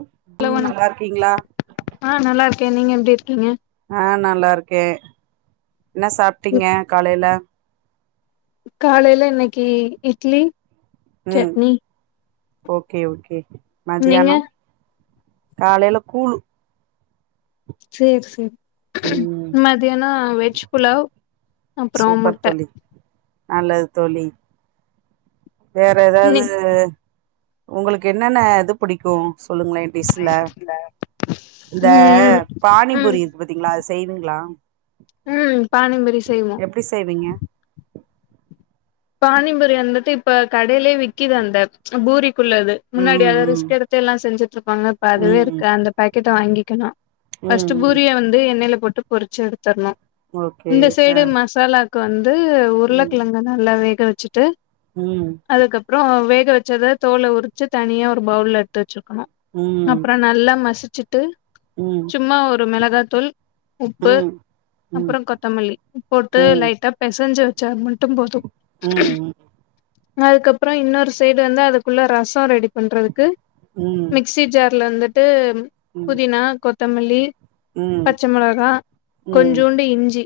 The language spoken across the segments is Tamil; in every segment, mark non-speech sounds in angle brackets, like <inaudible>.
ம் ஹலோ ம் வணக் நல்லாருக்கீங்ளா ஆ நல்லாருக்கே நீங்க எப்டி இருக்கீங்க ஆ நல்லாருக்கே என்ன சாப்ட்டீங்க காலைல காலைல இன்னைக்கு இட்லி ம் சட்னி ஓகே ஓகே நீங்க மதியானம் காலைல கூலு சேரி சேரி ம் மதியான வெஜ் புலாவ் அப்பறம் சூப்பர் முட்ட தோழி நல்லது தோழி வேற ஏதாது இன்னிக் உங்களுக்கு என்னென்ன இது புடிக்கு சொல்லுங்களே டிஸ்ல இந்த ம் ம் பானிபூரி இருக்கு பத் த்திங்ளா அது செய்வீங்ளா ம் பானிம்புரி செய்வோ எப்டி செய்வீங்க பானிபுரி வந்துட்டு இப்ப கடையிலயே விக்குது அந்த பூரிக்குள்ளது முன்னாடிய அது ரிஸ் ம் க் எடுத்து எல்லா செஞ்சுட்டு இருப்பாங்க இப்ப ம் அதுவே ம் இருக் அந்த பேக்கெட்ட வாங்கிக்கணு ஃபஸ்ட் ம் ம் பூரிய வந்து எண்ணெயில போட்டு பொரிச்சு எடுத்தரணு ஓகே இந்த ஆ சைடு மசாலா க்கு வந்து ம் உருளகெழங்க நல்லா வேக வச்சுட்டு ம் அதுக்கப்பற வேக வச்சத தோல உரிச்சு தனியா ஒரு பவுல்ல எடுத்து வச்சிக்கணு ம் அப்பற நல்லா மசிச்சுட்டு ம் சும்மா ஒரு மெளகாத்தூள் உப்பு ம் ம் அப்பற கொத்தமல்லி போட்டு ம் லைட்டாப் பெசஞ்சு வச்சா மட்டு போது ம் ம் அதுக்கப்பற இன்னொரு சைடு வந்து அதுக்குள்ள ரசோ ரெடி பண்றதுக்கு ம் மிக்சி ஜார்ல வந்துட்டு ம் புதினா கொத்தமல்லி ம் பச்ச மெளகா ம் கொஞ்சூண்டு இஞ்சி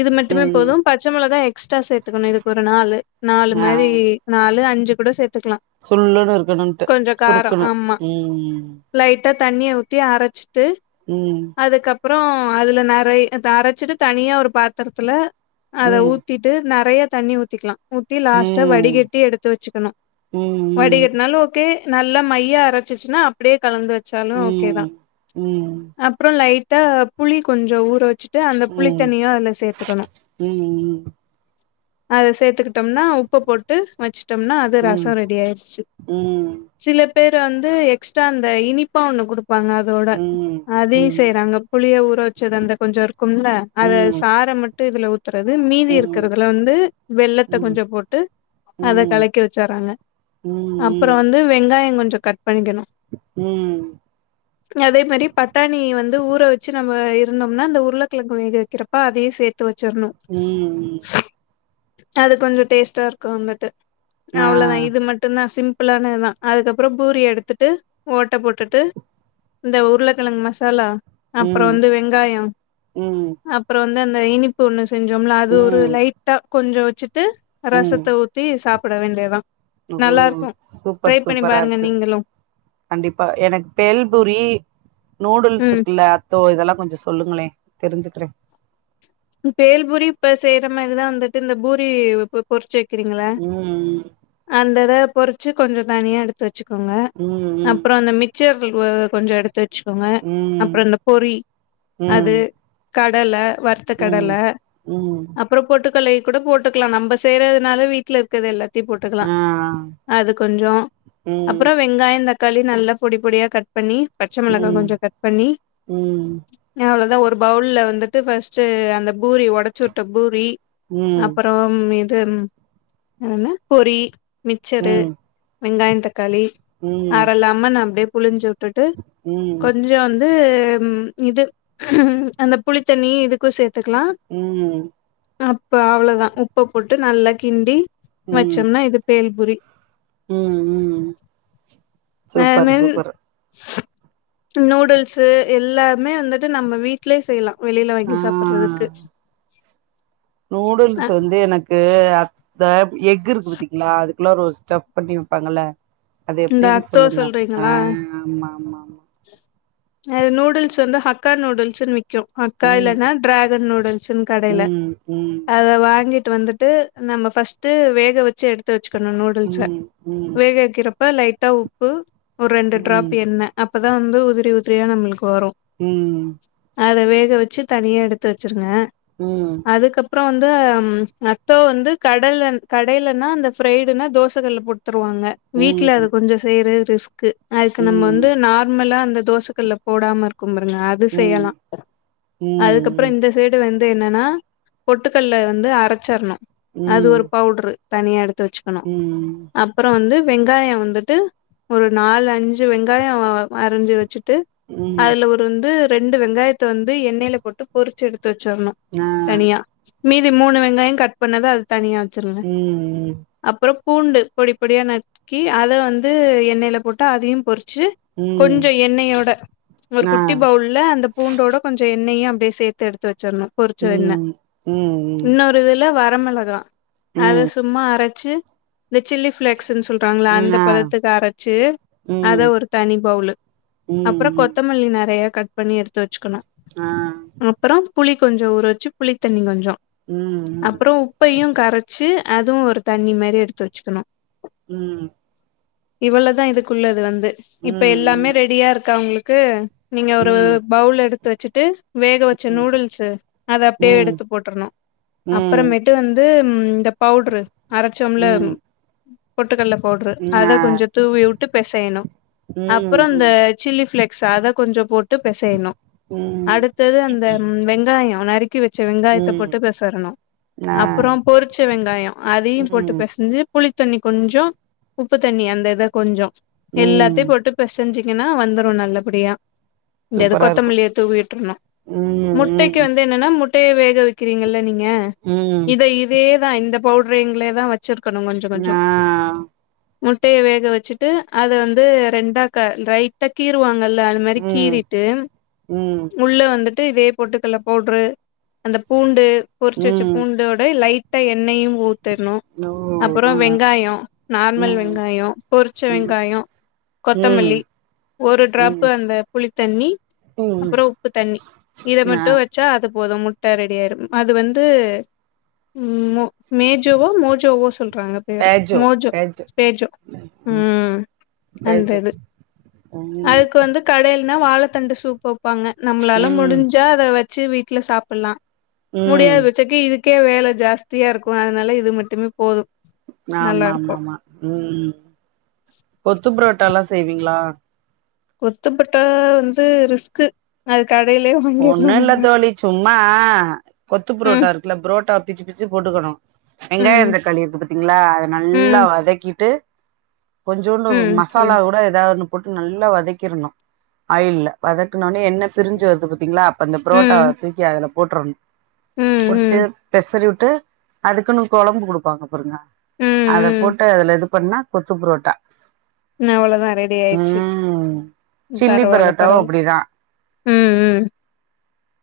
இது மட்டுமே ம் போது பச்ச மொளகா எக்ஸ்ட்ரா சேத்துக்கணு இதுக் ஒரு நாலு நாலு ஆ மாரி நாலு அஞ்சு கூட சேத்துக்கலா சுல்லுனு இருக்கணுன்ட்டு கொஞ்சோ காரோ சுருக்குணு ஆமா ம் லைட்டா தண்ணிய ஊத்தி அரச்சிட்டு ம் அதுக்கப்பறோ அதுல நெறை அரச்சிட்டு தனியா ஒரு பாத்தரத்துல அத ஊத் ம் ஊத்திட்டு நறையா தண்ணி ஊத்திக்கலா ஊத்தி லாஸ்ட்டா ம் ம் வடிகட்டி எடுத்து வச்சுக்கணும் ம் வடிகட்டுனாலு கே நல்ல மையா அரச்சிச்சுன்னா அப்டியே கலந்து வச்சாலு ம் ஓகே தா ம் ம் அப்பறோ லைட்டா புளி கொஞ்சோ ஊற வச்சு ட்டு அந்த ம் ம் புளித்தண்ணியு அதுல சேத்துக்கணு ம் ம் அத சேத்துக்கிட்டோம்னா உப்ப போட்டு வச்சுட்டோம்னா அது ம் ரசோ ரெடியாயிருச்சு சில பேரு வந்து எக்ஸ்ட்ரா அந்த இனிப்பா ஒண்ணு குடுப்பாங்க அதோட ம் ம் அதயு ம் செய்றாங்க புளிய ஊற வச்சது அந்த கொஞ்சோ இருக்கும்ல அத ம் சாற மட்டு இதுல ஊத் துறது மீதி இருக்கறதுல வந்து வெள்ளத்த ம் கொஞ்சம் போட்டு. அத கலக்கி வச்சறாங்க அப்பறோ வந்து வெங்காயோ கொஞ்சோ கட் பண்ணிக்கணு ம் அதே மாரி பட்டாணி வந்து ஊற வச்சு நம்ம இருந்தோம்னா அந்த உருளைக்கிழங்கு வேக வைக்கிறப்ப அதையு சேர்த்து வச்சிறனு ம் ம் அது கொஞ்சோ டேஸ்ட்டா இருக்கு வந்துட்டு ஆ அவ்ளோதா இது மட் டுதா சிம்பிளானதுதா அதுக்கப்புறோ பூரிய எடுத்துட்டு ஓட்ட போட்டுட்டு இந்த உருள கிழங்கு மசாலா அப்றோ ம் வந்து வெங்காயோ ம் அப்றோ வந்து அந்த இனிப் பு ஒன்னு செஞ்சோம்ல அது ஒரு ம் லைட்டா கொஞ்சோ வச்சுட்டு ம் ரசத்த ஊத்தி சாப்பட வேண்டியதா ஓ நல்லா இருக்கு ட்ரை சூப்பர் பண்ணி சூப்பரா பாருங்க இருக்கு நீங்களு கண்டிப்பா எனக்கு பேல்பூரி நூடுல்ஸ் ம் இருக்குல்ல அத்தோ இதெல்லா கொஞ்சோ சொல்லுங்களே தெரிஞ்சுக்குறே பேல்பூரி இப்ப செய்ற மாரிதா வந்துட்டு இந்த பூரி ப்ப பொறிச்சு வக்கிறீங்கள ம் அந்த இத பொரிச்சு கொஞ்சோ தனியா எடுத்து வச்சுக்கோங்க ம் அப்புறோ அந்த மிக் சர்கள் ஒ கொஞ்சோஎடுத்து வச்சுக்கோங்க ம் அப்புறோ இந்த பொறி அது ம் கடல வருத்த கடல ம் ம் அப் புறோ பொட்டுக்கள்ளயு கூட போட்டுக்கலா நம்ப செய்யறதுனால வீட்ல இருக்கறது எல்லா த்தி போட்டுக்கலா ஆ அது கொஞ்சோ ம் அப்புறோ வெங்காயோ தக்காளி நல்லா பொடி பொடியா கட் பண்ணி பச்ச மொளகா ம் கொஞ்சோ கட் பண்ணி ம் அவ்ளோதா ஒரு பவுல்ல வந்துட்டு ஃபஸ் ட்டு அந்த பூரி ஒடைச்சு உட்ட பூரி ம் அப்புறம் இது வேற என்ன பொறி ம் மிச்சரு ம் வெங்காயோ தக்காளி ம் அர லெமன்ன அப்டியே புளிஞ்சு உட்டுட்டு கொஞ்சோ ட்டு வந்து இது அந்த புளித்தண்ணி இதுக்கு சேத்துக்கலா ம் அப்ப அவ்ளோதா உப்ப போட்டு நல்லா கிண்டி ம் வச்சோம்னா இது பேல்புரி ம் ம் சூப்பர் நானுன் சூப்பர் நூடுல்ஸ்ஸு எல்லாமே வந்துட்டு நம்ம வீட்லயே செய்யலா வெளியில வாங்கி சாப் படுறதுக்கு ஆ நூடுல்ஸ் வந்து எனக்கு அ ந்த எக் இருக்கு பத்தீங்களா அது குல்லார ஒரு ஸ்டஃப் பண்ணி வப்பாங்கல்ல அது இந்த எப்டின்னு அத்தோ சொல்லுங்க ஆ சொல்றீங்களா ஆமா ஆமா அது நூடுல்ஸ் வந்து ஹக்கா நூடுல்ஸ்ன்னு விக் கு ஹக்கா ம் இல்ன்னா டிராகன் நூடுல்ஸ்ன்னு கடையில ம் ம் அத வாங்கிட்டு வந்து ட்டு நம்ம ஃப்ரிஸ்ட்டு வேக வெச்சு எடுத்து வெச்சுகனு நூடுல்ஸ்ஸ ம் ம் வேகவைக்கறப் ப்ப லைட்டா உப்பு ஒரு ரெண்டு ம் ம் டிராப் எண்ண அப்பதா வந்து உதிரி உதிரியா நம்மளுக்கு வரு ம் அத வேக வெச்சு தனியா எடுத்து வெச்சிருங்க ம் அதுக்கப்றோ வந்து அத்தோ வந்து கடல்ல கடையலனா அந்த ஃப்ரைடுன்னா தோச கல்லு போட் தருவாங்க ம் வீட்ல அது கொஞ்சோ செய்யறது ரிஸ்கு அதுக்கு நம்ம ம் வந்து நார்மலா அந்த தோசக் கல்ல போடாம இருக்கு பருங்க அது செய்யலா அதுக்கப்பறோ இந்த சைடு வந்து என்னன்னா பொட்டுக்கல்ல வந்து அரச்சர்ணு அது ம் ஒரு பவுடரு தனியா எடுத்து வெச்சுக்கணு ம் ம் அப்பற வந்து வெங் காயோ வந்துட்டு ஒரு நாலு அஞ்சு வெங்காயோ அரஞ்சு வெச்சிட்டு ம் அதுல ஒ ரு வந்து ரெண்டு வெங்காயத்த வந்து எண்ணெயில போட்டு பொறிச்சு எடுத்து வெச்சிர்ணு ஆ தனியா மீதி மூணு வெங்காயோ கட் பண்ணத அது தனியா வெச்சிருங்க ம் அப்பறோ பூண்டு பொடி பொடியா நரு க்கி அத வந்து எண்ணெயில போட்டா அதயும் பொறிச்சு ம் கொஞ்ச எண்ணெயோட ஒரு ஆ குட்டி பவுல் ல அந்த பூண்டோட கொஞ்சோ எண்ணெய்யு அப்டியே சேத்து எடுத்து வெச்சசிர்ணு பொறிச்ச எண்ண ம் ம் இன்னொரு இதுல வர மெளகா அத ம் சும்மா அரச்சு இந்த சில்லி பிளேக்ஸ்ன்னு சொ ல்லுவாங்கல்ல ம் அந்த ஆ பதத்துக்கு அரச்சு அத ம் ஒரு தனி பவுலு அப்பற ம் கொத்த மல்லி நெறையா கட் பண்ணி எடுத்து வெச்சுக்கணு ஆ அப்பறோ புளி கொஞ்சோ ஊற வெச்சு புளித்தண்ணி கொஞ்சோ ம் அப்பறோ உப்பையு கரச்சு அதுவு ஒரு தண்ணி மாரி எடுத்து வெச்சுக்கணு ம் இவ்ளதா இதுக்குள்ளது வந்து ம் இப்ப ம் எல்லாமே ரெடியா இருக்கா உங்களுக்கு நீங்க ஒரு ம் பவுல் எடுத்து வெச்சிட்டு வேக வெச்ச ம் நூடுல்ஸு அத அப்டியே ம் எடுத்து போட்டுர்ணு ம் அப்புறமேட்டு வந்து இந்த பவுட்ரு அரச்சோம்ல்ல ம் பொட்டுக்கல்ல பவுட்ரு ம் ஆ அத கொஞ்ச தூவி உட்டு பெசையணு அப்ற இந்த ம் சில்லி பிளக்ஸ் அத கொஞ்ச போட்டு பெசையணு ம் ம் அடுத்தது அந்த வெங்காயோ நரிக் கி வெச்ச வெங்காயத்த ம் போட்டு பேசறணு ஆ அப்றோ பொறிச்ச வெங்காயோ அதயு போட்டு ம் பெசஞ்சு புளித்தண்ணி கொஞ்சோ உப்பு தண்ணி அந்த இத கொஞ்சோ ம் எல்லாத்தையு போட்டு பெசஞ்சிங்கன்னா வந்துரு நல்லபடியா இந்த இது சூப்பரா இருக்கு கொத்தமல்லிய தூவி உற்றனு ம் முட்டைக்கு ம் வந்து என்னன்னா மு ட்டைய வேக வெக்கிறீங்கல்ல நீங்க ம் இத இதே தா இந்த பவுடர்ங்களே தான் வ ச்சிருக்கணு கொஞ்ச கொஞ்சோ ஆ முட்டைய வேக வெச்சிட்டு அத வந்து ரெண்டா க ரைட்டா கீறுவாங்கல்ல அந்மாரி ம் கீறிட்டு ம் முள்ளு வந்துட்டு இதே பொட்டுக்கல்ல பவுட்ரு அந்த பூண்டு பொறிச்சு வெச்ச ம் பூண்டோட லைட்டா எண்ணெயு ஊத்தணு ஓ அப்பறோ ஆ வெங் காயோ நார்மல் ம் வெங்காயோ பொரிச்ச ம் வெங்காயோ கொத்தமல்லி ம் ஒரு டிராப்பு ம் அந்த புளித்தண்ணி ம் அப்பறோ உப்பு தண்ணி இத ஆ மட்டு வெச்சா அது போது மு ட்ட ரெடி ஆயிரும் அது வந்து மோ மேஜோவோ மோஜோவோ சொல்றாங்க பேரு மோஜோ பேஜோ ம் அந்த பேஜோ இது <unintelligible> கடையல்னா வாழைத்தண்டை சூப்பு வைப்பாங்க நம்மளால ம் முடிஞ்சா அத வச்சு வீட்டுல சாப்பிடலாம் முடியாத ம் பச்சைக்கு இதுக்கே வேலை ஜாஸ்தியா இருக்கும் அதனால இது மட்டுமே போது நல்லா ஆமா இருக்கு ஆமா ஆமா ம் கொத்து புரோட்டா எல்லா செய்வீங்களா கொத்துப்பொரட்டா வந்து ரிஸ்கு அது கடையிலயே ஒண்ணுல்ல தோழி சும்மா கொத்துப்ரோட்டா ம் இருக்குல்ல புரோட்டா பிச்சு பிச்சு போட்டுக்கணு ம் வெங்காயந்தக்காளி இக்கு பத்தீங்களா அதை நல்லா ம் வதக்கிட்டு கொஞ்சோண்டு ம் மசாலா சொல்லுங்க கூட ஏதாவது போட்டு நல்லா வதக்கிடணு ஆயில்ல வதக்கனோனே என்ன பிரிஞ்சு வருது பாத்தீங்களா அந்த புரோட்டா ம் தூக்கி அதுல போட்டறனு ம் போட்டு ம் பெசறி விட்டு அதுக்குன்னு கொழம்பு குடுப்பாங்க பருங்க ம் அத ம் போட்டு அதுல இது பண்ணா கொத்துப்ரோட்டா ம் அவ்ளோதா ரெடி ஆயிடுச்சு ம் சில்லி பரவால்ல ப்ரோட்டாவு பரவால்ல அப்படிதா ம் ம்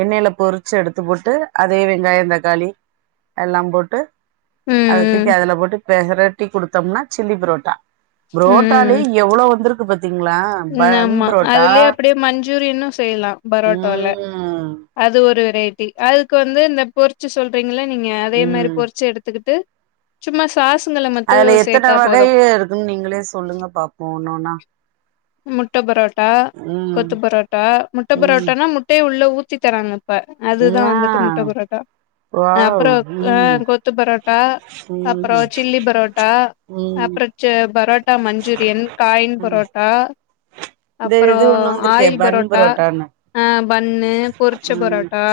எண்ணெயில பொறிச்சு எடுத்து போட்டு அதே வெங்காயந்தக்காளி எல்லா போட்டு அதை தூக்கி ம் அதுல போட்டு பெசரட்டி குடுத்தோம்னா சில்லி புரோட்டா ம் ப்ரோட்டாலே ம் எவ்ளோ வந்திருக்கு பாாரத்தீங்களா ம் ஆமா அதுலயே அப்படியே மஞ்சூரியனு செய்யலா ப்ரோட்டால்ல ம் அது ஒரு ஒரு வெரைட்டி அதுக்கு வந்து இந்த பொருச்சு சொல்றீங்கல்ல நீங்க அதே மாதிரி ம் பொருச்சு எடுத்துக்கிட்டு சும்மஸ் காசு நிலம அதுல எத்தனை வகை இருக்குன்னு நீங்களே சொல்லுங்க பாப்போ ஒன்னொன்னா முட்டை பரோட்டா ம் கொத்து பரோட்டா முட்டை ம் பரோட்டானா முட்டைய உள்ள ஊத்தி தராங்க ப்ப அதுதா ஆ வந்துட்டு முட்டை பரோட்டா அப்புற வாவ் அ ம் கொத்து பரோட்டா அப்புற ம் சில்லி பரோட்டா ம் அப்புற பரோட்டா மஞ்சூரியன் காயின் ம் பரோட்டா இந்த அப்புறோ இது ஒண்ணு வந்திருக்கே ஆயில் பன் பரோட்டா புரோட்டான்னு பண்ணு பொரிச்ச ம் பரோட்டா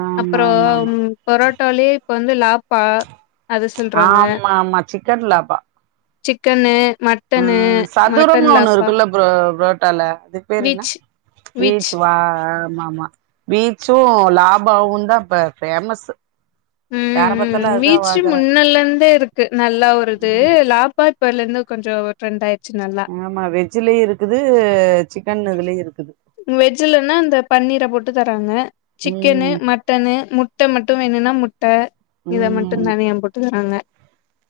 ஆமா அப்புறோ ஆமா ஆமா பரோட்டாலேயே இப்ப வந்து லாப்பா அது ஆமா ஆமா சிக்கன்லாப்பா சிக்கன்னு மட்டன்னு மட் இன்னொன் ஒண்ணு இருக்குல்ல புரோ புரோட்டால அதுக்கு பேரு என்ன விச் விச் வீச் வா ஆமாமா வீச்சு லாபாவு தான் இப்ப ஃபேமஸ் யார ம் பாத்தாலு ம் அதுதா வீச்சு வாங்குறாங்க முன்னல்ல இருந்தே இருக்கு க்கு நல்லா ஒரு இது ம் லாப்பா இப்பல்ல இருந்து கொஞ்சோ ட்ரெண்ட் ஆயிடுச்சு நல்லா ஆமா வெஜ்லயு இருக்குது சிக் வெஜ்ஜுலன்னா இந்த பன்னீர போட்டு தராங்க சிக்கனு ம் மட் ட்டனு முட்ட மட்டு வேணுன்னா முட்ட இத ம் மட்டுந்தனியா போட்டு தராங்க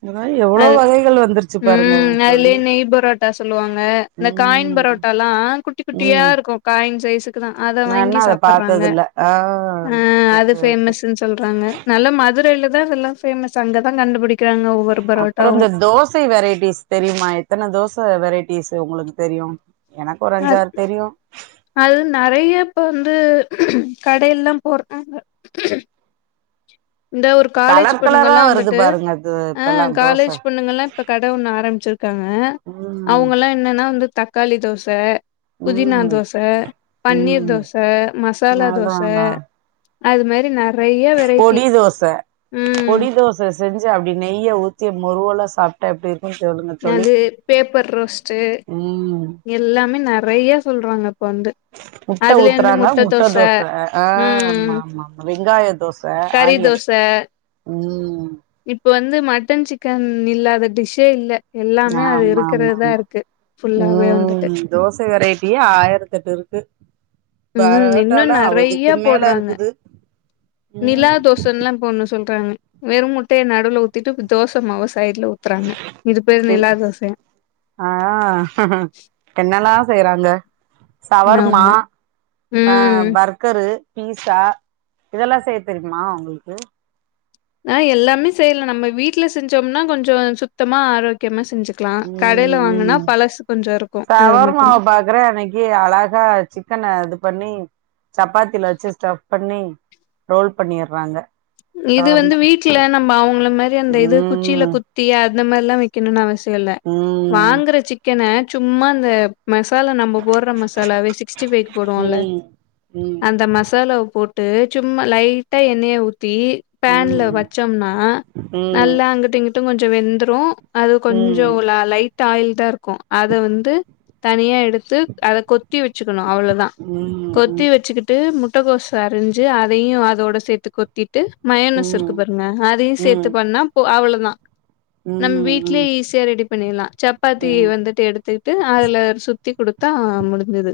இந்த மாரி எவ்ளோ அது வகைகள் வந்துருச்சு பாருங்க ம் தோழி அதுலயே நெய் பரோட்டா சொல்லுவாங்க இந்த காயின் ம் பரோட்டால்லா குட்டி குட்டியா ம் இருக்கு காயின் சைஸ்ஸு க்குதா அத நா வாங்கி இன்னு அத சாப்புறாங்க பாத்ததில்ல ஆ அது ஓகே ஓகே ஃபேமஸ்ஸு சொல்றாங்க நல்ல மதுரையில தா இதெல்லா ஃபேமஸ் அங்க தான் கண்டுபிடிக் அப்புற இந்த தோசை வெரைட்டிஸ் தெரியுமா எத்தன தோசை வெரைட்டிஸ்ஸு உங்களுக்கு தெரியு எனக்கொரு அஞ்சாறு தெரியு அல் நெறைய இப்ப வந்து கடயெல்லா போட்றாங்க இந்த ஒரு காலேஜ் கலர் கலரா பொண்ணுங்கல்லா வருது வந்துட்டு பாருங்க அது அ இப்பெல்லா தோச காலேஜ் பொண்ணுங்கல்லா இப்ப கட ஒன்னு ஆரம்ச்சிருக்காங்க ம் அவுங்கல்லா என்னனா வந்து தக்காளி தோச புதினா ம் தோச, பன்னீர் ம் தோச, மசாலா அதா தோச அதா அது மாரி ந றையா வெ பொடி தோச பொடி தோச செஞ்சு அப்டி நெய்ய ஊத்தி முறுவல சாப்ட்ட எப்டி இரு ம் சொல்லுங்க தோழி அது பேப்பர் ரோஸ்ட்டு ம் எல்லாமே நெறையா சொல்றாங்க இப்ப வந்து முட்ட ஊத்தறாங்க முட்ட தோச அ ஆ ம் ஆமா ஆமா ஆமா வெங்காய தோ ச கறி ஆனியன் தோச ம் இப்ப வந்து மட்டன், சிக்கன் இல்லாத டிஷ்ஷே இல்ல எல்லாமே அது இருக்கிறதுதா ஆமாமாமா இருக்கு ஃபுல்லாவே வந்துட்டு ம் தோச வெரைட்டியே ஆயரத்தெட்டு இருக்கு ம் இன்னு பரோட்டாலா அதுக்கு நெறையா மேல போட்றாங்க இருக்குது ம் நிலா தோ சன்லா இப்போ ஒன்னு சொல்றாங்க வெறு முட்டைய நடுவ்ல ஊத்திட்டு தோச மாவ சைட்ல ஊத் தறாங்க இது பேர் நிலா தோசையா அதா என்னலா செய்றாங்க சவர்மா ஆமா அ ம் பர் கரு, பீஸா இதெல்லா செய்ய தெரியுமா உங்கள்க்கு நா எல்லாமே செய்யலா நம்ம வீட்ல செஞ்சம்னா கொஞ்சோ சுத்தமா ஆரோக்கியமா செஞ்சுக் கலா கடைல வாங்குனா ம் பழசு கொஞ்சோ இருக்கு அது மட்டுந்தா கர அன்னைக்கி அழகா சிக்கன இது பண்ணி சப்பாத்தில வச்சு ஸ்டஃப் பண்ணி ரோல் பண்ணீர்றாங்க இது வந்து வீட்ல நம்ம அவுங்கள மாரி அந்த இது குச்சில ம் குத்தி அந்த மார்லா வெக்கணுன் அவசி யோ இல்ல ம் வாங்கற சிக்கன சும்மா அந்த மசாலா நம்ப போட்ற மசாலாவே சிக்ஸ்டி ஃபைக்கு போடுவோல்ல ம் ம் அந்த மசாலாவப் போட்டு சும்மா லைட்டா எண்ணய ஊத்தி ம் பேன்ல ம் வச்சம்னா ம் ம் நல்லா அங்குட்டு இங்குட்டு கொஞ்சோ வெந்துரு அது ம் கொஞ்சோ ம் ல லைட்டா ஆயில் தா இருக்கு அது வந்து தனியா எ டுத்து அத கொத்தி வெச்சுக்கனு அவ்ளோதா கொத்தி வெச்சிகிட் டு முட்டகோஸ் அரிஞ்சு அதயு அதோட சேத்து கொத்திட்டு மாயோனஸ் இருக்கு பாருங்க அதையு ம் சேத்து ம் பண்ணா போ அவ்ள தா நம் வீட்லே ம் ஈஸியா ரெடி பண்ணீர்லா சப்பாத்தி ம் வந்துட்டு எடுத் துட்டு அதுல சுத்தி குடுத்தா முடிஞ்சிது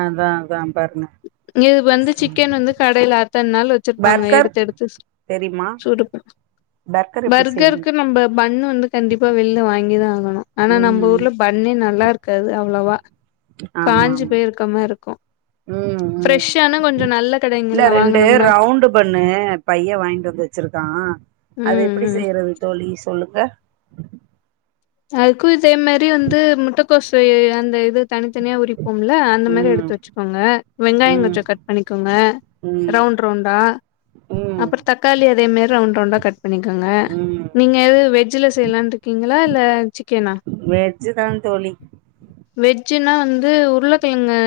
அதா அதா பாருங்க இது வந்து சிக்கன் வந்து கடைல அத்தன் நாளு வச்சிருப் பாங்க பர்கர் எடுத்தெடுத்து தெரியுமா சூடு பண் பர்கர் எப்டி பர்கர்க்கு செய்வீங்க நம்ப பன்னு வந்து கண்டிப்பா வெள்ல வாங்கிதா ஆகணு ஆனா நம்ப ம் ஊர்ல ப ன்னே நல்லார்க்காது அவ்ளவா ஆமா காஞ்சு ஆமா போய் இருக்க மார்ருக்கு ம் ம் ஃப்ரெஷ்ஷான கொஞ்சோ நல்ல கடைங்கள்ல வாங்குனம்னா பன்னு பைய வாய்ன்ட்டு வந்து வெச்சிருக்கா அது ம் எப்டி ம் செய்யறது தோழி சொல்லுங்க அதுக்கு இதே மாரி வந்து முட்டக்கோசு எ அந்த இதத் தனித்தனியா உரிப் போம்ல அந்த மாரி ம் எடுத்து வெச்சுக்கோங்க வெங்காயோ ம் கொஞ்சோ கட் பண்ணிக்கோங்க ம் ரவுண்ட் ரவுண்டா ம் அப்புற தக்காளி அதே மேரி ரவுண்ட் ரவுண்டா கட் பண்ணிக்கோங்க ம் நீங்க எது வெஜ்ஜுல செய்லான்னு இருக்கீங்களா இல் ல சிக்கனா வெஜ்ஜு தா தோழி வெஜ்ஜுன்னா வந்து உருளக்கெழங்க